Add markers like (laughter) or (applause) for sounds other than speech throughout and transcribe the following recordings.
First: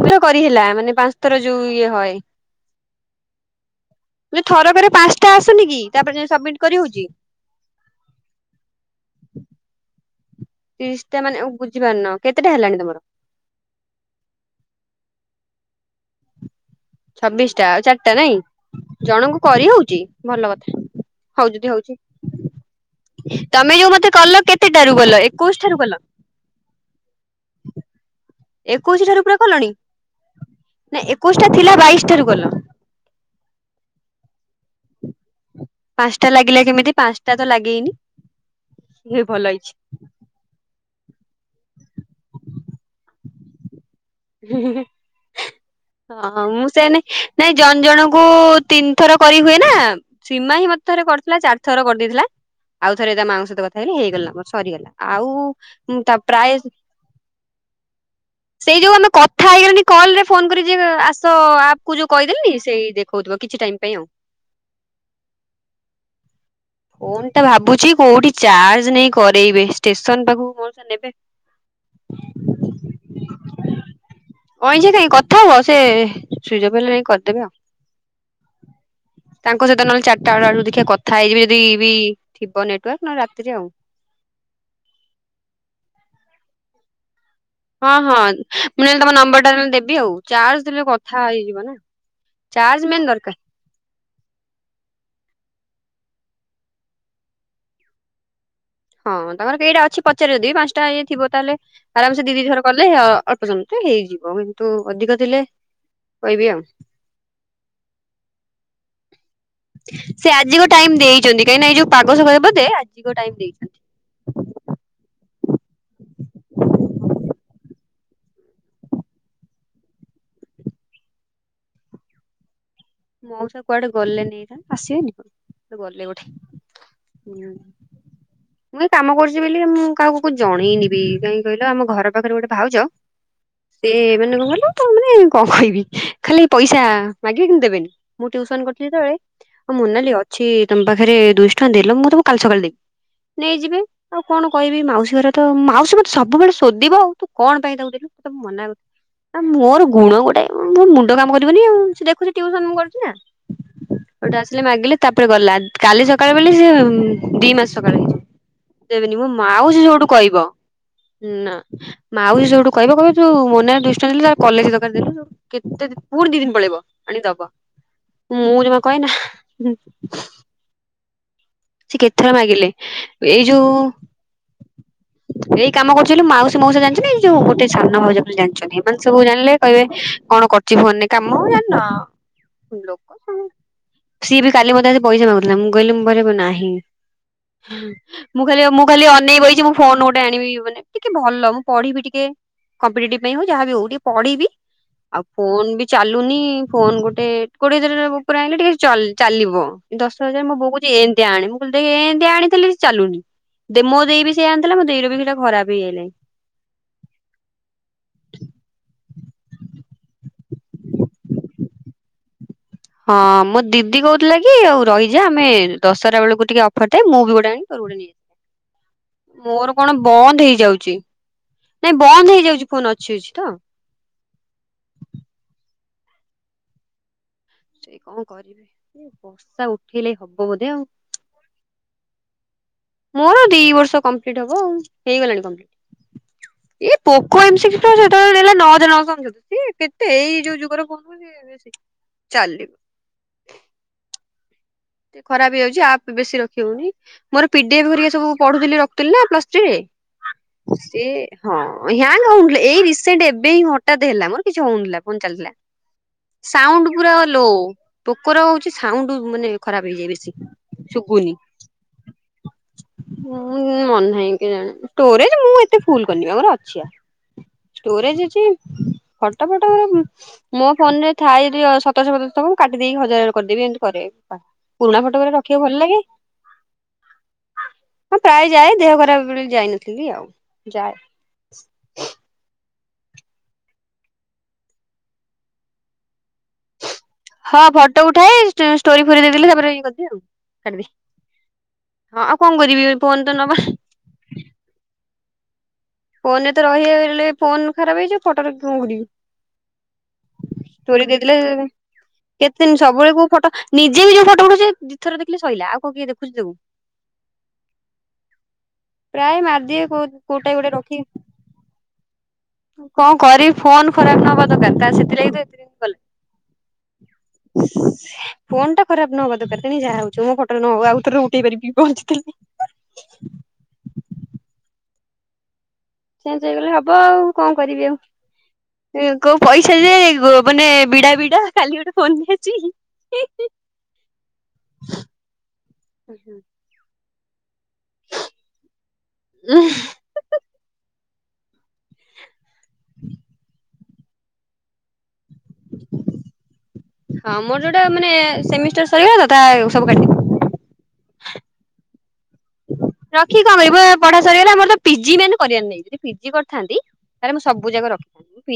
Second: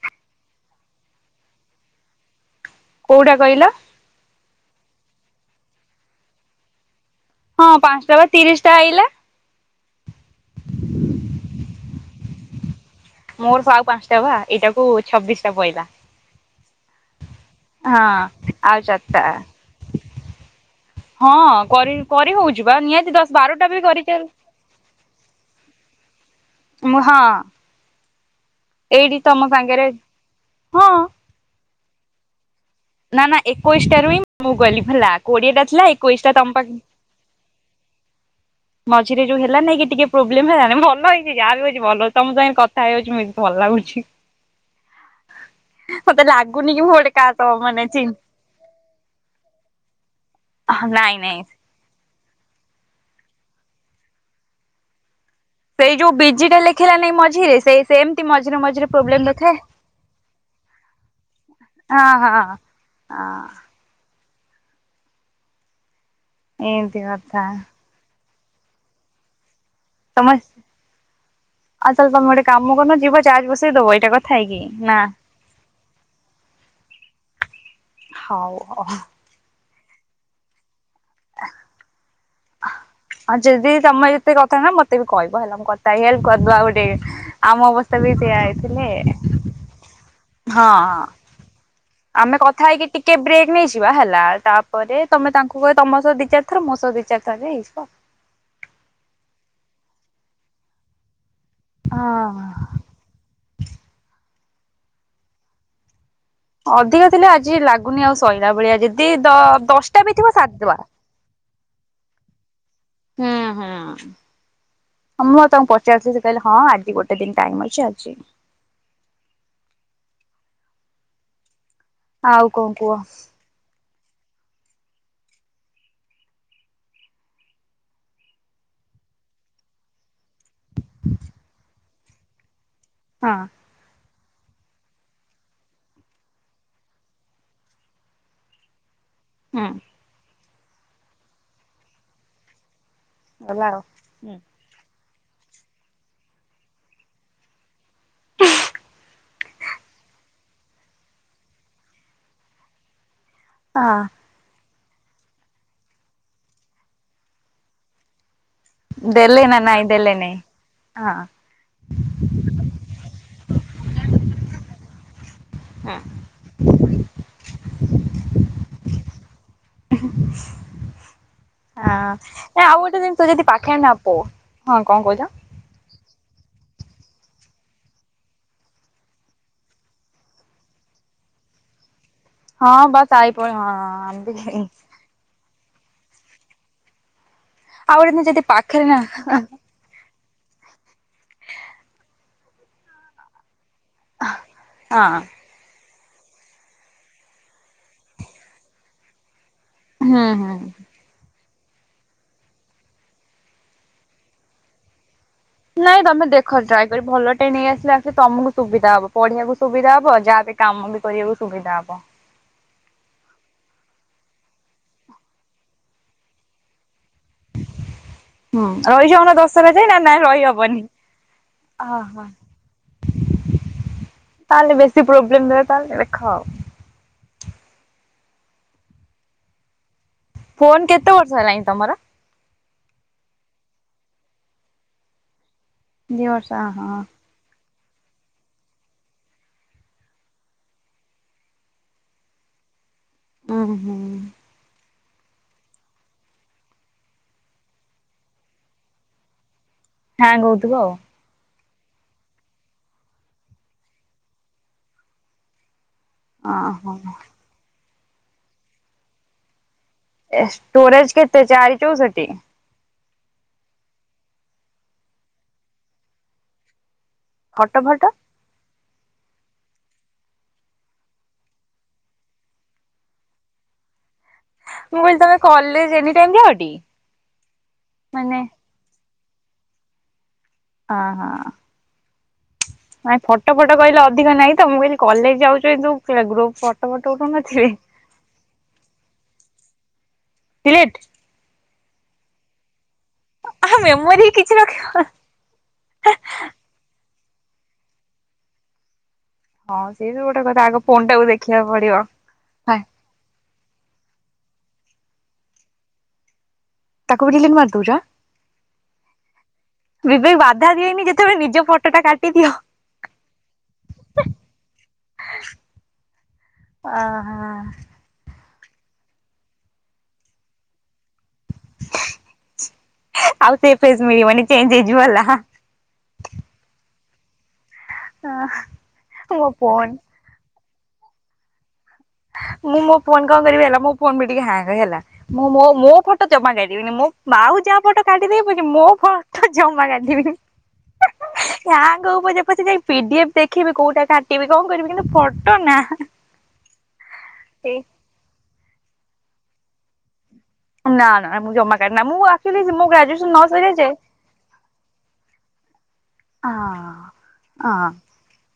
(inaudible) କରିହେଲା ମାନେ ପାଂଶ ଥର ଯୋଉ ଇଏ ହଏ। କୋଉଟା କହିଲ? ଲୋ ଥରକରେ ପାଂଶଟା ଆସୁନି କି ତାପରେ ଯାଇଁ ସବମିଟ୍ କରିହଉଚି। ହଁ ପାଂଶଟା ବା ତିରିଶଟା ଆଇଲା। ତିରିଶଟା ମାନେ ଉଁ ବୁଝିପାରୁନ କେତେଟା ହେଲାଣି ତମର? ମୋର ପା ଆଉ ପାଞ୍ଚଟା ବା ଏଇଟାକୁ ଛବିଶଟା ପଇଲା‌। ଛବିଶଟା ଆଉ ଚାରଟା ନାଇଁ ହଁ ଆଉ ଚାରିଟା ଜଣୁଙ୍କୁ କରି ହଉଚି ଭଲ କଥା। ହଉ ହଁ ଯଦି କରି ହଉଛି। କରି ହଉଚି ବା ନିହାତି ଦଶ ବାରୁଟା ତମେ ବି ଯୋଉ କରି ମତେ ଚାଲ୍ କଲ କେତେଟାରୁ କଲ ଏକୋଇଶ ଠାରୁ କଲ? ମୁଁ ହଁ। ଏକୋଇଶି ଏଇଠି ଠାରୁ ପୁରା ତମ କଲଣି ସାଙ୍ଗରେ ହଁ ନା ଏକୋଇଶଟା ଥିଲା ବାଇଶିଠାରୁ କଲ? ନା ନା ଏକୋଇଶଟାରୁ ହିଁ ମୁଁ କଲି (unintelligible) କୋଡିଏଟା ଥିଲା ପାଞ୍ଚଟା ଏକୋଇଶଟା ତମ ଲାଗିଲା ପାକ୍ ଉଁ କେମିତି ପାଞ୍ଚଟା ତ ଲାଗେଇନି। ହେ ମଝିରେ ଯୋଉ ଭଲ ହେଲା ହେଇଛି। ନାଇଁ କି ଟିକେ ପ୍ରୋବ୍ଲେମ୍ ହେଲାନି ଭଲ ହେଇଚି ଯାହା ବି ହୋଇଚି ଭଲ ହଉଚି ତମ ସାଙ୍ଗେରେ କଥା ହେଇଯାଉଚି (unintelligible) ଭଲ ଲାଗୁଛି। ହୁଁ ହୁଁ ହୁଁ ମତେ ଆ ମୁଁ ଲାଗୁନି କି ଗୋଟେ ସେନେଇ କାହା ନାଇଁ ସହ ଜ ଉଁ ମାନେ ଜଣଙ୍କୁ ତିନି ଥର କରି ହୁଏ ନା ସୀମା ହି ମତେ ଚିହ୍ନି ଥରେ ନାଇଁ କରିଥିଲା ନାଇଁ ଚାର୍ ଥର କରିଦେଇଥିଲା ଆଉ ଥରେ ତା ମାଙ୍କ ସହିତ କଥା ହେଲି ହେଇଗଲା ମୋର ସରିଗଲା ଆଉ ସେଇ ଯୋଉ ତା ପ୍ରାୟ ବିଜିଟା ଲେଖିଲା ନାଇଁ ମଝିରେ ସେଇ ସେମତି ମଝିରେ ସେଇ ମଝିରେ ଯୋଉ ଆମେ ପ୍ରୋବ୍ଲେମ୍ ଦେଖ୍ କଥା ହେଇଗଲିଣି କଲରେ ଫୋନ କରି ଯିଏ କଇବ ଆସ ଆପକୁ ଯୋଉ ହଁ ହଁ କଇଦେଲିନି ସେଇ ଦେଖଉଥୁବ କିଛି ହଁ ଟାଇମ୍ ପେଇଁ ଆଉ। ଏମିତି ଫୋନଟା କଥା ଭାବୁଚି କୋଉଠି ଚାର୍ଜ ନେଇ କରେଇବେ ଷ୍ଟେସନ ତମେ ପାଖୁକୁ ମଉସା ନେବେ? ଆଉ ତାହେଲେ ତମେ ଗୋଟେ କାମ କରୁନ ଯିବ ଚାର୍ଜ ବସେଇଦବ ଏଇାଟା କଥା ହେଇକି? କିଛି ନା ନାହିଁ କଥା ହୁଅ ସେ ସୁଇଜ୍ ଅଫ୍ ହେଲେ ଯାଇଁ କରିଦେବେ ଆଉ‌। ହଉ ଅହ୍। ତାଙ୍କ ସହିତ ନହେଲେ ଚାରିଟାବେଳ ଆଡୁକୁ ଦେଖିଆ କଥା ହେଇଯିବି ଯଦି ବି ଥିବ ନେଟୱାର୍କ ନହେଲେ ରାତିରେ ଆଉ। ଯଦି ତମେ ଏତେ କଥା ନା ମତେ ବି କହିବ ହେଲା ମୁଁ କତା ହେଇ ହେଲ୍ପ କରିଦବା ଆଉ ଗୋଟେ ଆମ ଅବସ୍ତା ବି ସେଇଆ ହେଇଥିଲେ। ନମ୍ବରଟା ନହେଲେ ଦେବି ଆଉ ଚା ହଁ ହଁ ଆମେ କଥା ଚାର୍ଜ ହେଇକି ମେନ୍ ଟିକେ ଦରକାର। ବ୍ରେକ୍ ନେଇ ଯି ଯିବା ହେଲା ତାପରେ ତମେ ତାଙ୍କୁ କହିବ ତମ ସହ ଦି ଚାରି ଥର ମୋ ସହ ଦି ଚାରି ଥରରେ ହେଇଯିବ। ହଁ ତାଙ୍କର କେଇଟା ଅଛି ପଚାର ଯଦି ପାଂଶ୍ ଟା ଇଏ ଥିବ ତାହେଲେ ଆରାମସେ ଦି ଦି ହଁ। ଥର କଲେ ହ ଅଳ୍ପ ସମୟ ଭିତେରେ ହେଇଯିବ। ତୁ ଅଧିକ ଥିଲେ କହିବି ଆଉ। ଅଧିକା ଥିଲେ ଆଜି ଲାଗୁନି ଆଉ ସଇଲା ଭଳିଆ ଯେଦି ଦ ବ୍ ସିଏ ଆଜିକ ଟାଇମ୍ ଦେଇଚନ୍ତି କାହିଁକି ନା ଏଇ ଯୋଉ ପାଗ ସକାଶେ ବୋଧେ ଆଜିିକ ଟାଇମ୍ ଦେଇଛନ୍ତି। ହଁ ମୁଁ ଆଉ ତାଙ୍କୁ ପଚାରଥିଲି ସିଏ କହିଲେ ହଁ ଆଜି ଗୋଟେ ଦିନ ଟାଇମ୍ ଅଛି ଆଜି ଆଉ କଣକୁହ? ମଉସା କୁଆଡେ ଗଲେ ଏଇନା ଆସିବେନି କଣ ଗଲେ ଗୋଠେ ମୁଁ ଏ କାମ କରୁଛି ବୋଲି ମୁଁ କାହାକୁ ମୁ ଜଣେଇନିବି କାଇହିଁ କହିଲ ଆମ ଘର ପାଖରେ ଗୋଟେ ଭାଉଜ ହଁ। ସେ ମାନେ କଣ କିଲ ତ ମାନେ କଣ କହିବି ଖାଲି ପଇସା ମାଗିବେ କିନ୍ତୁ ଦେବେନି। ମୁଁ ଟ୍ଯିଉସନ କରିଥିଲି ଯେତେବେଳେ ହୁଁ। ମୁନାଲି ଅ ଅଛି ତମ ପାଖରେ ଦୁଇଶହ ଟଙ୍କା ଦେଲ ମୁଁ ତମକୁ କାଲି ସକାଳେ ଦେବି ନେଇଯିବି ଆଉ କଣ? କହିବି ମାଉସୀ ଘର ତ ମାଉସୀ ମୋତେ ସବୁବେଳେ ଶୋଧିବ ଆଉ ତୁ କଣ ପାଇଁ ତାକୁ ଦେିଲୁୋତେ ମନା ମୋର ଗୁଣ ଗୋଟେ ମୋ ମୁଣ୍ଡ କାମ କରିବନି ଆଉ ସେ ଦେଖୁଛିମୁ ଟିଉସନ କରୁଛି ନା ହଁ। ଗୋଟେ ଆସିଲେ ମାଗିଲେ ତାପରେ ଗଲା କାଲି ସକାଳ ବ ସେ ଦି ମାସ ସକାଳେ ହେଇଛି। ଦେବନି ମୋ ଦେଲେ ନା ମାଉସି ନାଇଁ ଯୋଉଠୁ ଦେଲେ ନାଇଁ କହିବ ହଁ। ଉ ନା ମାଉସୁ ସେଠୁ କହିବ କହିବ ଯୋଉ ମନେ ଦୁଇଶ ଟଙ୍କା କଲେଜ ଦର ଦେଥିଲୁ କେତେ ହଁ। ପୁଣି ଦି ଦିନ ପଳେଇବ। ଆଣିଦବ ମୁଁ ଜମା କହେ ନା ସେ କେତଥର ହଁ ମାଗିଲେ ଆଉ ଗୋଟେ ଜିନିଷ ଯଦି ଏଇ ଯୋଉ ପାଖରେ ନପ ହଁ କଣ କହୁଛ? ଏଇ କାମ କରୁ ମାଉସୀ ମାଉସା ଜଣିଛନ୍ତି ଯୋଉୋଟ ସାନ ଭାଉଜ ବୋଲି ଜଣିଛନ୍ତି ଏମାନେ ସବୁ ଜାିଲେ କହିବେ କଣ କର। ଫୋନରେ କାମ ହ ଜାଣ ହଁ ବାସ୍ ଆଇ ଲୋକ ପହ ହଁ ସିଏ ବି କାଲି (unintelligible) ପଇସା ମାଗୁଥିଲା ମୁଁ କହିଲି ମୁଁ ନାହିଁ ଆଉ ଗୋଟେ ଯଦି ମୁଁ ଖାଲି ପାଖରେ ମୁଁ ନା ଖାଲି ଅନେଇ ଫୋନ ଗୋଟେ ଆଣିବି ମାନେ ଟିକେ ଭଲ ମୁଁ ପଢିବି ଟିକେ କମ୍ପିେଟିଭ ପାଇଁ ହଉ ଯାହା ହଉ ପଢିବି ହଁ ଆଉ। ଫୋନ ବି ଚାଲୁନି ଫୋନ ଗୋଟେ କୋଡିଏ ହଜାର ଉପରେ ଆଣିଲେ ଟିକେ ଚାଲିବ ହୁଁ ଦଶ ହଜାର ମୁଁ ହୁଁ। ବଉ କହୁଛି ଏ ଆ ଆଣି ମୁଁ କଆ ଆଣିଥିଲି ସେ ଚାଲୁନି ମୋ ଦେଇ ବି ସେଆ ଆଣିଥିଲା ମୋ ଦେଇ ର ବି ସେଇଟା ଖରାପ। ନାଇଁ ହେଇଗଲା ତମେ ଦେଖ ଟ୍ରାଏ କରି ଭଲ ଟେ ନେଇଆସିଲେ ଆସିଲେ ତମକୁ ସୁବିଧା ହବ ପଢିବାକୁ ସୁବିଧା ହବ ଯାହା ଦେ କାମ ବି କରିବାକୁ ସୁବିଧା ହବ ହଁ ମୋ ଦିଦି କହୁଥିଲା କି ଆଉ ରହିଯା ଆମେ ଦଶରା ବେଳକୁ ଟିକେ ଅଫର ଥାଏ ମୁଁ ବି ଗୋଟେ ମୋର ଗୋଟେ ଆଣିବି ତୋର ହୁଁ ରହିଯାଉନ ନେଇଆସିବି ଦଶହରା ମୋର ଯାଏ କଣ ନା ନାଇଁ ବନ୍ଦ ରହିହବନି। ହେଇଯାଉଛି। ନାଇଁ ଓହୋ ବନ୍ଦ ହେଇଯାଉଛି ଫୋନ ଅଛି ଅଛି ତ ତାହେଲେ ବେଶୀ ପ୍ରୋବ୍ଲେମ ହେଇଥାତା ତାହେଲେ ଦେଖ ସେ କଣ କରିବେ ବର୍ଷା ଉଠେଇଲେ ହବ। ବୋଧେ ଆଉ ଫୋନ କେତେ ବର୍ଷ ହେଲାଣି ତମର ମୋର ଦି ବର୍ଷ କମ୍ପ୍ଲିଟ୍ ହବ ଆଉ ହେଇଗଲାଣି କମ୍ପ୍ଲିଟ। ଦୁଇ ବର୍ଷ ହ ହଁ। (unintelligible) ଚାଲୁ ଓଁ ହୋଁ। ଖରାପ ହେଇଯାଉଛି ଆପ ବେଶୀ ରଖି ହଉନି ମୋର ପିଡିିଏଫ୍ ସବୁ ପଢୁି ରଖୁଥିଲି ନା ପ୍ଲସ୍ ଥ୍ରୀରେ ହ୍ୟାଙ୍ଗ ହଉଥିବ ସେଏ ହଁ ହୟଙ୍ଗ ହଉନଥିଲା ଏଇ ରିସେଣ୍ଟ ଏବେ ହି ହଠାତ୍ ହେଲା ମୋର କିଛି ହଉନଥିଲା ଫୋନ୍ ଚାଲିଥିଲା। ଆଉ ସାଉଣ୍ଡ ଓହୋ। ପୁରା ଲୋ ପୋକର ହଉଛି ସାଉଣ୍ଡ ମାନେ ଖରାପ ହେଇଯାଇଏ ବେସି ଷ୍ଟୋରେଜ କେତେ ଚାରି ଟୁ (unintelligible) ମୋ କାଇଁ ମନେ ନାହିଁ କେଜାଣି ଷ୍ଟୋରେଜ୍ ମୁ ଏତେ ଫୁଲ କରିନି ବା ମୋର ଅଛି ଆ। ଫଟୋ ଫଟ ଷ୍ଟୋରେଜ ଅଛି ଫଟ ଫଟରା ମୋ ଫୋନ ରେ ଥାଏ ଯଦି ସତରଶହ ସତରଶହ କାଟି ଦେଇେଇକି ହଜାର କରିଦେବି ଏମିତି କରେ। ମୁଁ ପୁରୁଣା କହିଲି ଫଟୋ ତମେ ଗୁରା ରଖିବାକୁ ଭଲ କଲେଜ ଲାଗେ। ଏନି ଟାଇମ ଯାଅଟି ହଁ ମାନେ ପ୍ରାୟ ଯାଏ ଦେହ ଖରାପ ବେଳୁ ଯାଇନଥିଲି ଆଉ। ଯାଏ ହଁ ହଁ। ନାଇଁ ଫଟୋ ଫଟ କହିଲେ ଅଧିକ ନାଇଁ ତ ମୁଁ କହିଲି କଲେଜ ଯାଉଛୁ କିନ୍ତୁ ଗ୍ରୁପ ଫ ହଁ ଫଟୋ ଉଠାଏ ଷ୍ଟୋରି ଫୋରି ଦେଇ ଦେଲେ ତାପରେ ଇଏ କରିଦିଏ ଆଉ। ଡିଲିଟ୍ ହଁ ଆଉ କଣ କରିବି ଫୋନ ତ ନବା। ଆ ମେମୋରି କିଛି ରଖିବ। ଫୋନରେ ତ ରହିଗଲେ ଫୋନ ଖରାପ ହେଇଯିବ ଫଟ ରଖିକି କଣ କରିବି। ହଁ ସିଏ ବି ଗୋଟେ କଥା ଆଗ ଷ୍ଟୋରି ଫୋନ୍ ଟାକୁ ଦେଇଦେଲେ ଦେଖିବାକୁ ପଡିବ। କେତେ ଦିନ ହାଏ ସବୁବେଳେ କୋଉ ଫଟ ନିଜେ ବି ଯୋଉ ଫଟୋ ଉଠଉଛି ଦି ଥର ଦେଖିଲେ ସଇଲା ଆଉ କଣ କିଏ ଦେଖୁଛି ତାକୁ। ତାକୁ ବି ଡିଲିଟ ମାରିଦଉଛ ପ୍ରାୟ ମାରିଦିଏ କୋଉ ବିିବେକ କୋଉଟା ଗୋଟେ ବାଧା ଦିଏ ରଖି ଯେତେବେଳେ ନିଜ ଫଟୋଟା କାଟିଦିଅ। କଣ କରିବି ଫୋନ ଖରାପ ନହବା ଦରକାର ତା ସେଥିଲାଗି ତ ଏଥିରେ ଫୋନ୍ ଟା ଖରାପ ନହବା ଦରକାର ତେଣିକି ଯାହା ହଉଛି ହଉ ମୋ ଫଟୋ ରେ ନ ହଉ ଆଉଥରେ ଉ ଟି କରିବି ପହଞ୍ଚଥିଲି। ପେଜ୍ ମେ ମାନେ ଚେଞ୍ଜ ହେଇଯିବ ହେଲା। ଚେଞ୍ଜ ହେଇଗଲେ ହବ ଆଉ କଣ କରିବି ଆଉ କୋଉ ମୋ ପଇସା ଫୋନ ଜେ ଗୋ ମାନେ ବିଡା ବିଡା ଖାଲି ଗୋଟେ ଫୋନ ମୁଁ ମୋ ଫୋନ୍ କଣ କରିବି ହେଲା ମୋ ଫୋନ୍ ବି ଟିକେ ହ୍ୟାଙ୍ଗ ହେଲା ମୁଁ ମୋ ମୋ ଫଟୋ ନେଇଆସିବି। ଜମାଛାଡିବିନି ମୁଁ ବାଉ ଯାହା ଫଟୋ କାଟିିଦେବି ପଛେ ମୋ ଫଟୋ ଜମା କାଟିବିନି। ହ୍ୟାଙ୍ଗେ ହଉ ପଛେ ପଛେ ଯାଇକି ପି ଡି ଏଫ୍ ଦେଖିବି କୋଉଟା କାଟିବି କଣ କରିବି କିନ୍ତୁ ଫଟ। ତ ନା। ହଁ ମୋର ଯୋଉଟା ମାନେ ସେମିଷ୍ଟାର ସରଗଲା ତତା ସବୁ କାଟି ଦେବି। ନା ନା ମୁଁ ଜମା କାଡେନା ମୁଁ ଆସିଲି ମୋ ଗା ରଖି କଣ କରିବୁ ପଢା ସରିଗଲା ମୋର ତ ପିଜି ମାନେ କରିବାର ନାଇ। ଫିଜି କରିଥାନ୍ତି ତାହେଲେ ମୁଁ ସବୁ ହଁ ଯାକ ରଖିି ପି ପି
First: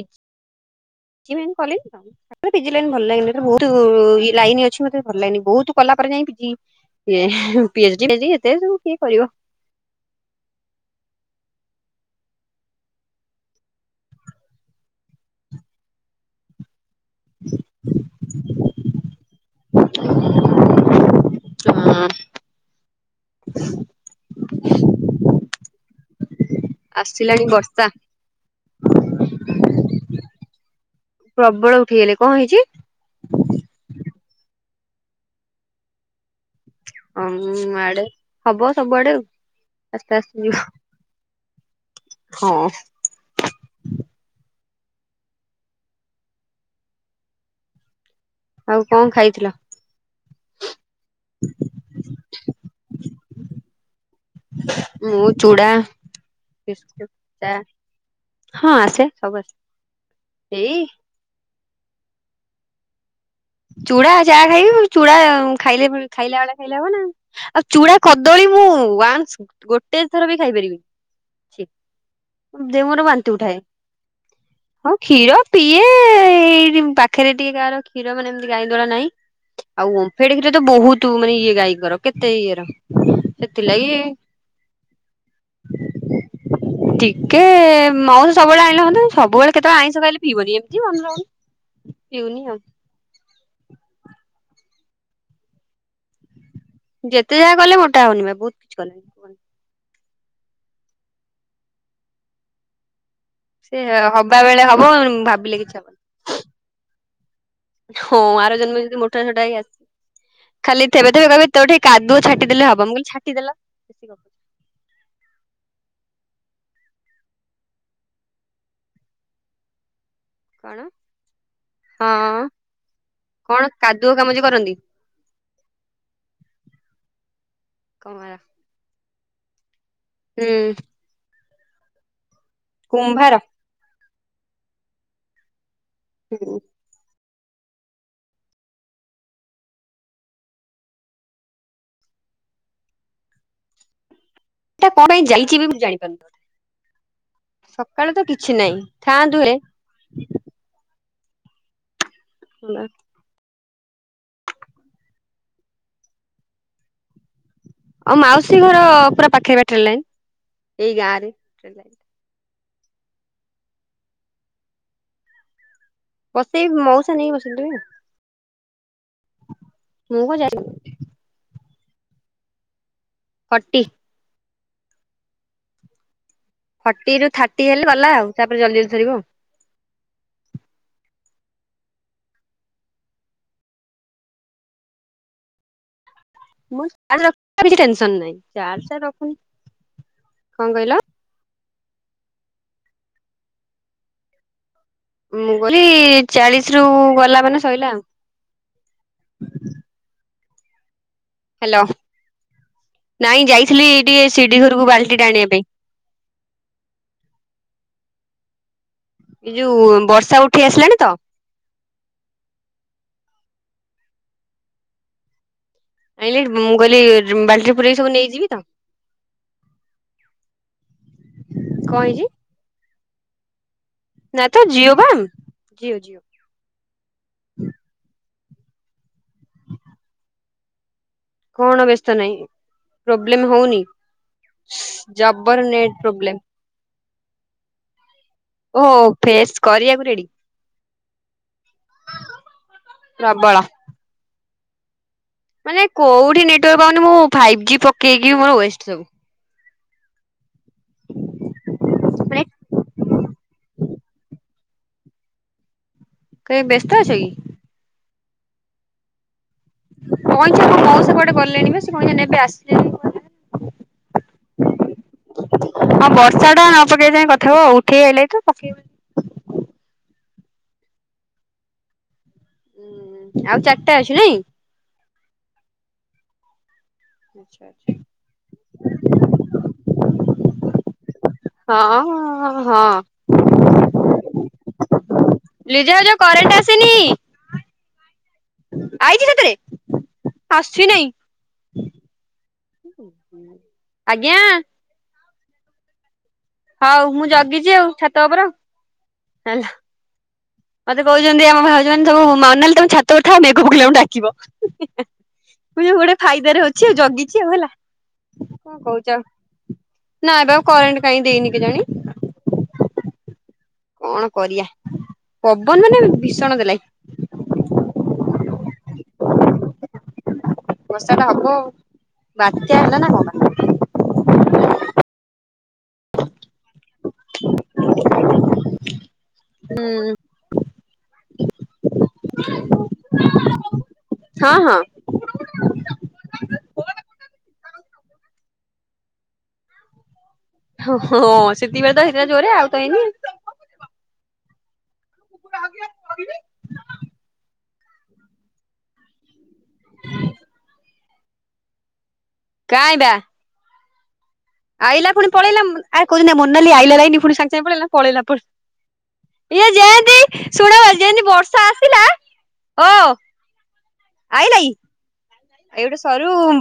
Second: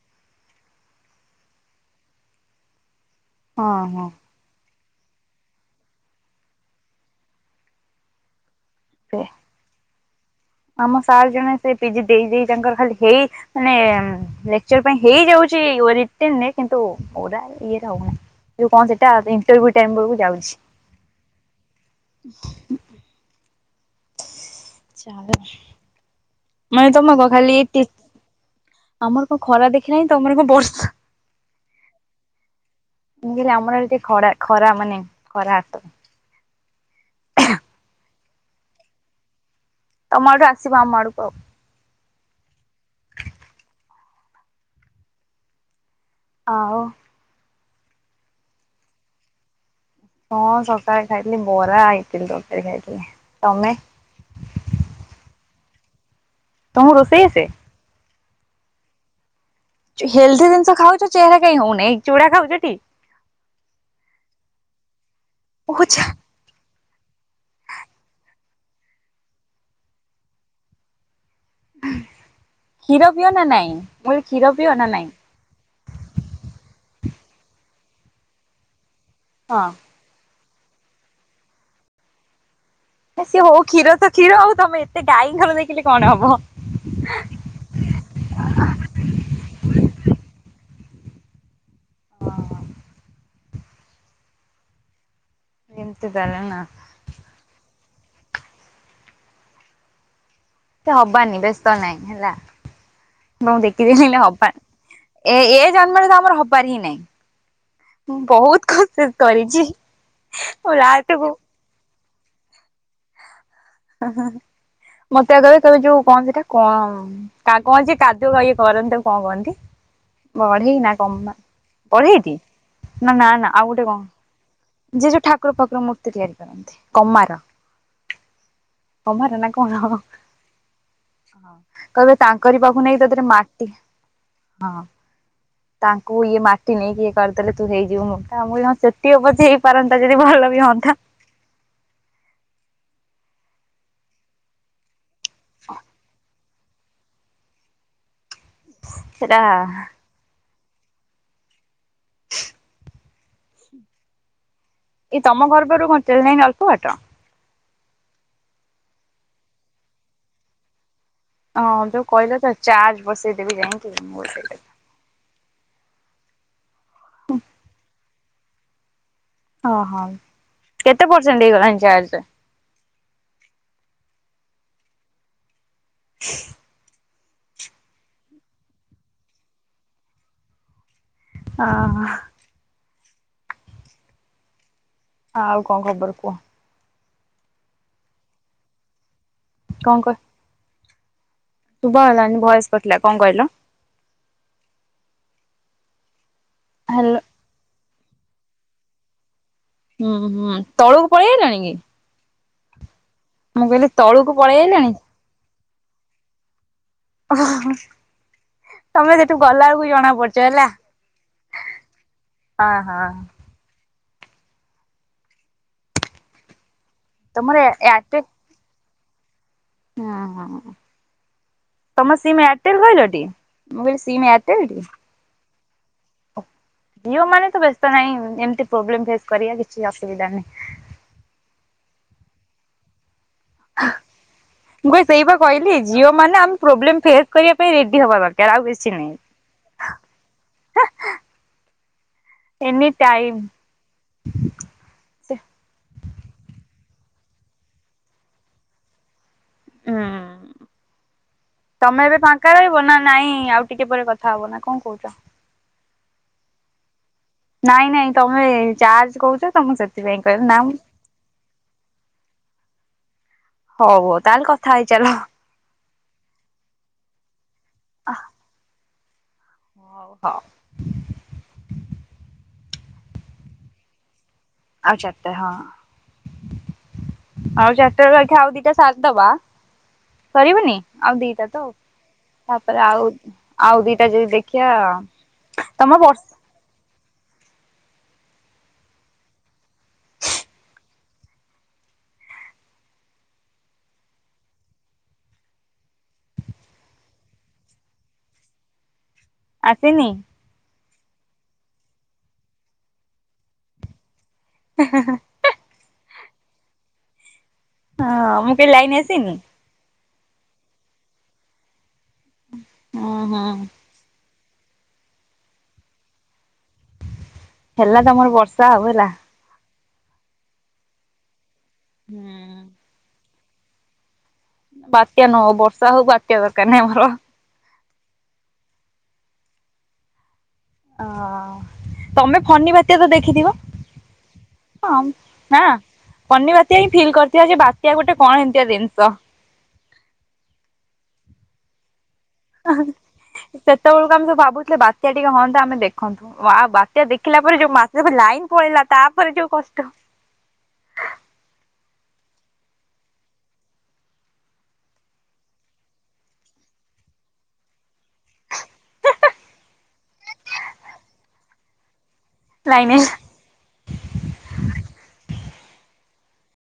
ଜି କଲିନି ତା ପରେ ପିଜି ଲାଇନ ଭଲ ଲାଗେନି ହେରା ବହୁତ ହଁ ହଁ ଇ ଲାଇନ ଅଛି ମତେ ଭଲ ଲାଗେନି ବହୁତ କଲା ପରେ ଯାଇ P G P H D ଏତେ ସବୁ କିଏ କରିବ ଆମ ସାର୍ ଜଣେ ସେ ପିଜି ଦେଇ ଦେଇେ ତାଙ୍କର ଖାଲି ହେଇ ମାନେ ଲେକ୍ଚର ପାଇଁ ହେଇଯାଉଛି ଓରିଟେନରେ। କିନ୍ତୁ ମୋରାଲ ଇଏରେ ହଉନି। ଯୋଉ କଣ ସେଟା ଇଣ୍ଟର୍ଭିୟୁ ଟାଇମ୍ ବେଳକୁ ଯାଉଛି। ହଁ ମାନେ ତୁମେ କଣ ଆସିଲାଣି ଖାଲି ବର୍ଷା (inaudible) ଆମର କଣ ଖରା ଦେଖେଇଲାଣି ତମର କଣ ବର୍ଷା। ପ୍ରବଳ ଉଠେଇଗଲେ କଣ ହେଇଛି ମୁଁ କଇଲି ଆମର ଇଆଡେ ଟିକେ ଖରା। ଖରା ମାନେ ଖରା ଆତ।। ଅମ ହବ ସବୁଆଡେ ଆଉ। ଆସ୍ତେ ତମ ଆଡୁ ଆସ୍ତେ ଯିବ। ଆସିବ ଆମ ଆଡକୁ ଆଉ। ହଁ। ଆଉ ଆଉ କଣ ଖାଇଥିଲ? ହଁ ସକାଳେ ଖାଇଥିଲି ବରା ଇଟିଲି ତରକାରୀ ଖାଇଥିଲି। ତମେ? ମୁଁ ଚୁଡ଼ା, ତମକୁ ବିସ୍କୁଟ, ରୋଷେଇ ଆସେ? ଚା ହଁ ଆସେ। ସବୁ ଆସେ। ହେଲଦି ଜିନିଷ ଏଇ ଖାଉଛ ଚେହେରା କାଇଁ ହଉନାଇଁ ଚୁଡା ଖାଉଚଟି? ଚୁଡ଼ା ଚାହା ଖାଇବି ଚୁଡା ଓ ଖାଇଲେ ଛା ଖାଇଲା ବେଳେ ଖାଇଲେ ହବନା ଆଉ ଚୁଡା କଦଳୀ ମୁଁ ଉଆନ୍ସ ଗୋଟେ ଥର ବି ଖାଇପାରିବିନି। ଦେହ କ୍ଷୀର ମୋର ପିଅ ବାନ୍ତି ନା ଉଠାଏ ନାଇଁ ମୁଁ କହିଲି କ୍ଷୀର ପିଅ ନା ହଉ ନାଇଁ କ୍ଷୀର। ପିଏ ଏଇ ପାଖରେ ଟିକେ କାହାର କ୍ଷୀର ମାନେ ଏମିତି ଗାଈ ଦୋଳା ନାହିଁ। ହଁ। ଆଉ ଓମ୍ଫେଡ କ୍ଷୀର ତ ବହୁତ ମାନେ ଇଏ ଗାଈଙ୍କର କେତେ ଇଏର। ସିଏ ହଉ ସେଥିଲାଗି କ୍ଷୀର ତ କ୍ଷୀର ଆଉ ତମେ ଏତେ ଗାଈଙ୍କର ଦେଖିଲେ କଣ ହବ। ଟିକେ ମାଉଁସ ସବୁବେଳେ ଆଣିଲେ ହଅନ୍ତା। ସବୁବେଳେ କେତେବେଳେ ଆଇଁଷ ଖାଇଲେ ପିଇବନି। ଏମିତି ମ। ପିଉନି ଆଉ। ଏମିତି ତାହେଲେ ନା। ଯେତେ ଯାହା କଲେ ମୋଟା ହଉନି ବା ବହୁତ କିଛି କଲିଣିି। ସେ ହବାନି ବ୍ୟସ୍ତ ନାଇଁ ହେଲା। (unintelligible) ସେ ଦେଖିଦେଲେ ହେଲେ ହବା, ବେଳେ ହବ ଏ ଭାବିଲେ ଏ କିଛି ହବନି ଜନ୍ମରେ ତ ଆମର ହବାର ହିଁ ନାଇଁ। ହଁ ଆର ବହୁତ ଜନ୍ମ ଯଦି କୋଷିସ୍ ମୋଟା ସୋଟା ହେଇ କରିଛି, ଆସି ମୁଁ ଖାଲି ଥେବେ ଥେବେ ଲାଷ୍ଟୁକୁ କହିବେ ତୋ ଠେଇ କାଦୁଅ ଛାଟିଦେଲେ ହବ। ମୁଁ କଇଲି ଛାଟିଦେଲ। ମୋତେ ଆ, କଇବେ କଇବେ ଯୋଉ କଣ ସେଟା କଣ ଉଁ, ତା କଣ ଯେ କାଦୁଅ ଇଏ କରନ୍ତି ତାକୁ କଣ କହନ୍ତି? କଣ ବଢେଇ ନା କମ୍ବା, ବଢେଇ ଟି ହଁ ନା ନା ନା ଆଉ ଗୋଟେ କଣ? କାଦୁଅ କାମ ଯେ କରନ୍ତି ଯିଏ ଯୋଉ ଠାକୁର ଫାକୁର ମୂର୍ତ୍ତି ତିଆରି କରନ୍ତି, କମାର। କୁମ୍ଭାର। କମ୍ଭାର ନା କଣ? ହୁଁ। କଇବେ ତାଙ୍କରି ପାଖକୁ ନେଇକି ତୋ ଦେହରେ କୁମ୍ଭାର ମାଟି ତାଙ୍କୁ ଇଏ ମା ଏଟା ଟି ନେଇକି ଇଏ କରିଦେଲେ ତୁ ହେଇଯିବୁ ମୋଟା, ଆଉ। ମୁଁ କଇଲି ହଁ ସେତିକ ପଛେ ହେଇପାରନ୍ତା ଯଦି ଭଲ ବି ହଅନ୍ତା। ସେଟା କଣ ପାଇଁ ଯାଇଛି ବି ମୁଁ ଜାଣିପାରୁନି। ସକାଳୁ ତ କି ଛି ନାଇଁ, ସେଟା ଥାଆନ୍ତୁ ଏ ନା। ଏ ତୋମ ଘର ପାଖରୁ କଣ ଟ୍ରେନ୍ ଲାଇନ୍ ଅଳ୍ପ ବାଟ? ଆଉ ମାଉସୀ ଘର ପୁରା ପାଖେ ପା ଟ୍ରେଲ୍ ଲାଇନ୍, ଏଇ ଗାଁ ରେ। ଟ୍ରେନ୍ ହଁ ଲାଇନ୍। ଯୋଉ କଇଲ ତ ଚାର୍ଜ ବସେଇଦେବି ଯାଇକି। ମୁଁ ସେଇଟା ବସେଇ ମଉସା ନେଇକି ବସେଇଦେବେନି। ହଁ, ହଁ ମୁଁ କଣ ଯାଇନି କେତେ ପରସେଣ୍ଟ ହେଇଗଲାଣି ଚାର୍ଜ? ଫୋଟି। ଫର୍ଟି ରୁ ଥାର୍ଟି ହେଲେ ଗଲା ଆଉ, ତାପରେ ଜଲଦି ଜଲଦି ସରିବ। ଓ ହଁ। ଆଉ କଣ ଖବର କୁହ? ମୋର ଚାର୍ଜ ର (unintelligible) କିଛି ଟେନସନ୍ ନାଇ। ଚାର୍ଜ ଟା ରଖୁନି। କଣ କ କଣ କହିଲ? ଶୁବା ଗଲାନି ଭଏସ୍ କଟିଲା, କଣ କହିଲ? ମୁଁ କହିଲି ଚାଳିଶ ରୁ ହାଲୋ। କଲା ମାନେ ଶୋଇଲାା ଆଉ। ହୁଁ, ହୁଁ, ତଳକୁ ପଳେଇ ଆଇଲାଣି କି? ହ୍ୟାଲୋ। ନାଇଁ ମୁଁ ଯାଇଥିଲି କହିଲି ଟିକେ ତଳକୁ ପଳେଇ ସିଡି ଘରକୁ ଆଇଲାଣି ବାଲ୍ଟି ଟା ଆଣିବା ପାଇଁ। ଓ ହଁ, ତୋମେ ସେଠୁ ଏଇ ଗଲା ବେଳକୁ ଯୋଉ ଜଣା ବର୍ଷା ପଡୁଚ ଉଠେଇ ହେଲା। ଆସିଲାଣି ତ ଅ, ହଁ। ଆାଇିଲେ ମୁଁ କଇଲି ଯୁଁ ତମର ବାଲଟି ପୁରେଇକି ସବୁ ଏୟାରଟେଲ ନେଇଯିବି ତ। ହଁ, ହଁ କଣ ତୋମ ହେଇଛି ସିମ୍ ଏୟାରଟେଲ କହିଲ ଟି? ମୁଁ କଇଲି ସି ନା ତ ଜିଓ ବାନ୍? ଜିଓ ମାନେ ତ ବ୍ୟସ୍ତ ନାହିଁ ଏମିତି ପ୍ରୋବ୍ଲେମ୍ ଫେସ୍ କରିବା କିଛି ଅସୁବିଧା ନାହିଁ। କଣ ବ୍ୟସ୍ତ ନାହିଁ? ପ୍ରୋବ୍ଲେମ୍ ହଉନି? ମୁଁ କଇ ସେଇ ପା ଜବର କଇଲି ନେଟ ଜିଓ ପ୍ରୋବ୍ଲେମ ମାନେ ଆମ ପ୍ରୋବ୍ଲେମ୍ ଫେସ୍ କରିବା ପାଇଁ ରେଡି ହବା ଦରକାର ଆଉ କିଛି ଓହୋ ନାଇ। ଫେସ୍ କରିବାକୁ ରେଡି। Any time. ପ୍ରବଳ ମାନେ କୋଉଠି ନେଟୱାର୍କ ପାଉନି। ମୁଁ ଫାଇଭ୍ ଜି ପକେଇକି ମୋର ୱେଷ୍ଟ ସବୁ। ହଁ। ତୋମେ ଏବେ ମାନେ ଫାଙ୍କା ରହିବ ନା ନାଇଁ ଆଉ ଟିକେ ପରେ କଥା ହବ ନା କଣ କହୁଚ? କାଇଁ ବ୍ୟସ୍ତ ଅଛ କି? ନାଇଁ ନାଇଁ ତମେ ଚାର୍ଜ କହୁଚ। କଇଁ (inaudible) ମଉସା କୁଆଡେ ଗଲେଣି ବା ସେ କଁ ଏଇନା ନେବେ ଆସିିଲେ (unintelligible) ହଉ ହଉ ତାଲ୍ କଥା ହେଇଚାଲଃ। ହଁ ବର୍ଷା ଟା (unintelligible) ପକେଇ ଯାଏଁ କଥା ହବ ଆଉ ଉଠେଇ ଏଲତ ପକେଇବ (unintelligible) ଉ ହ। ଉଁ ଆଉ ଚାର୍ ଟା ଅଛି ନାଇଁ? ଆଉ ଚାର୍ ଟା ହଁ। ଆଚ୍ଛା ଆଉ ଚା ଆଚ୍ଛା। ଟା ରୁ ଏଖାଁ ଆଉ ଦିଟା ସାର୍ ଦବା ସରିବନି ଆଉ ଦିଟା ତ। ହଁ ତାପରେ ହଁ ଆଉ ଆଉ ଦି ଟା ଯଦି ଦେଖିଆ ଲିଜା ତମ ଯୋଉ ବର୍ଷ କରେଣ୍ଟ ଆଇଚି ସେତେରେ ଆସ୍‌ଛି ନେଇଁ। ଆଜ୍ଞା। ହଉ ମୁଁ ଜଗିଚି ଆଉ ଛାତ ଉପର (unintelligible) ତିନି। ମତେ କହୁଚନ୍ତି ଆମ ଭାଉଜମାନେ ସବୁ ମାନାଲି ତମେ ଛାତ ଉରେ ଥାଅ ମେଘ ପକେଇଲେ ଆମୁ ଡାକିବ। ମୁଁ (unintelligible) ଉ ଗୋଟେ ଫାଇଦାରେ ଅଛି ଆଉ ଜଗିଚି ଆଉ ଏଲା। ଅଁ ମୁଁ କେଇଲି ଲାଇନି ଆସିନି? ନାଁ ପା କାରେଣ୍ଟ୍ କାଇଁ ଦେଇନି କେଜାଣି। ଓଁ ହଁ। କଣ କରିଆ ପବନ୍ ମାନେ ଭୀଷଣ ଦେଲାଇ। ହେଲା ତମର ବର୍ଷା ଆଉ ଏଲା। ବର୍ଷା ଟା ହବ ଆଉ ହୁଁ ବାତ୍ୟା (inaudible) ଲା ନା କଁ ବା? ବାତ୍ୟା ନଅଉ ବର୍ଷା ହଉ ବାତ୍ୟା ଦରକାର ନାଇଁ ଆମର। (inaudible) ଉଁ। ଆଓ ତମେ ଫନି ବାତ୍ୟା ତ ଦେଖିଥିବ? ହଁ ଅଁ ନାଁ ଫନି ବାତ୍ୟା ହିଁ ଫିଲ୍ କରିଥିବ ଯେ ବାତ୍ୟା ଗୋଟେ କଣ ଏମିତିଆ ଦିନିଷ। ହଃ ହଁ ସେତିକି ବେଳେ ତ ହେଇତିଲା ଜୋରେ ଆଉ ତ ଏଇନି। ସେତେବେଳକୁ ଆମେ ସବୁ ଭାବୁଥିଲେ ବାତ୍ୟା ଟିକେ ହଅନ୍ତା ଆମେ ଦେଖନ୍ତୁ ୱାଆ ବାତ୍ୟା ଦେଖିଲା ପରେ ଯୋଉ ମା (unintelligible) ଲାଇନ୍ ପଳେଇଲା ତାପରେ ଯୋଉ କଷ୍ଟ। କାଇିଁ ବା? ଆଇଲା ପୁଣି ପଳେଇଲା ଉଁ ଆ କହୁଚନ୍ତି ଆ ମୋନାଲି ଆଇଲା ଲାଇନି ଫୁଣି ସାଙ୍ଗ୍ ସାଙ୍ଗେ ପଳେଇଲା ପଳେଇଲା ପ ଇଏ ଯେଁତି ଶୁଣ ଯେମିତି ବର୍ଷା ଆସିଲା ଓ ଲାଇନ ଆଇଲା ଇ ଏ ଗୋଟେ ସରୁ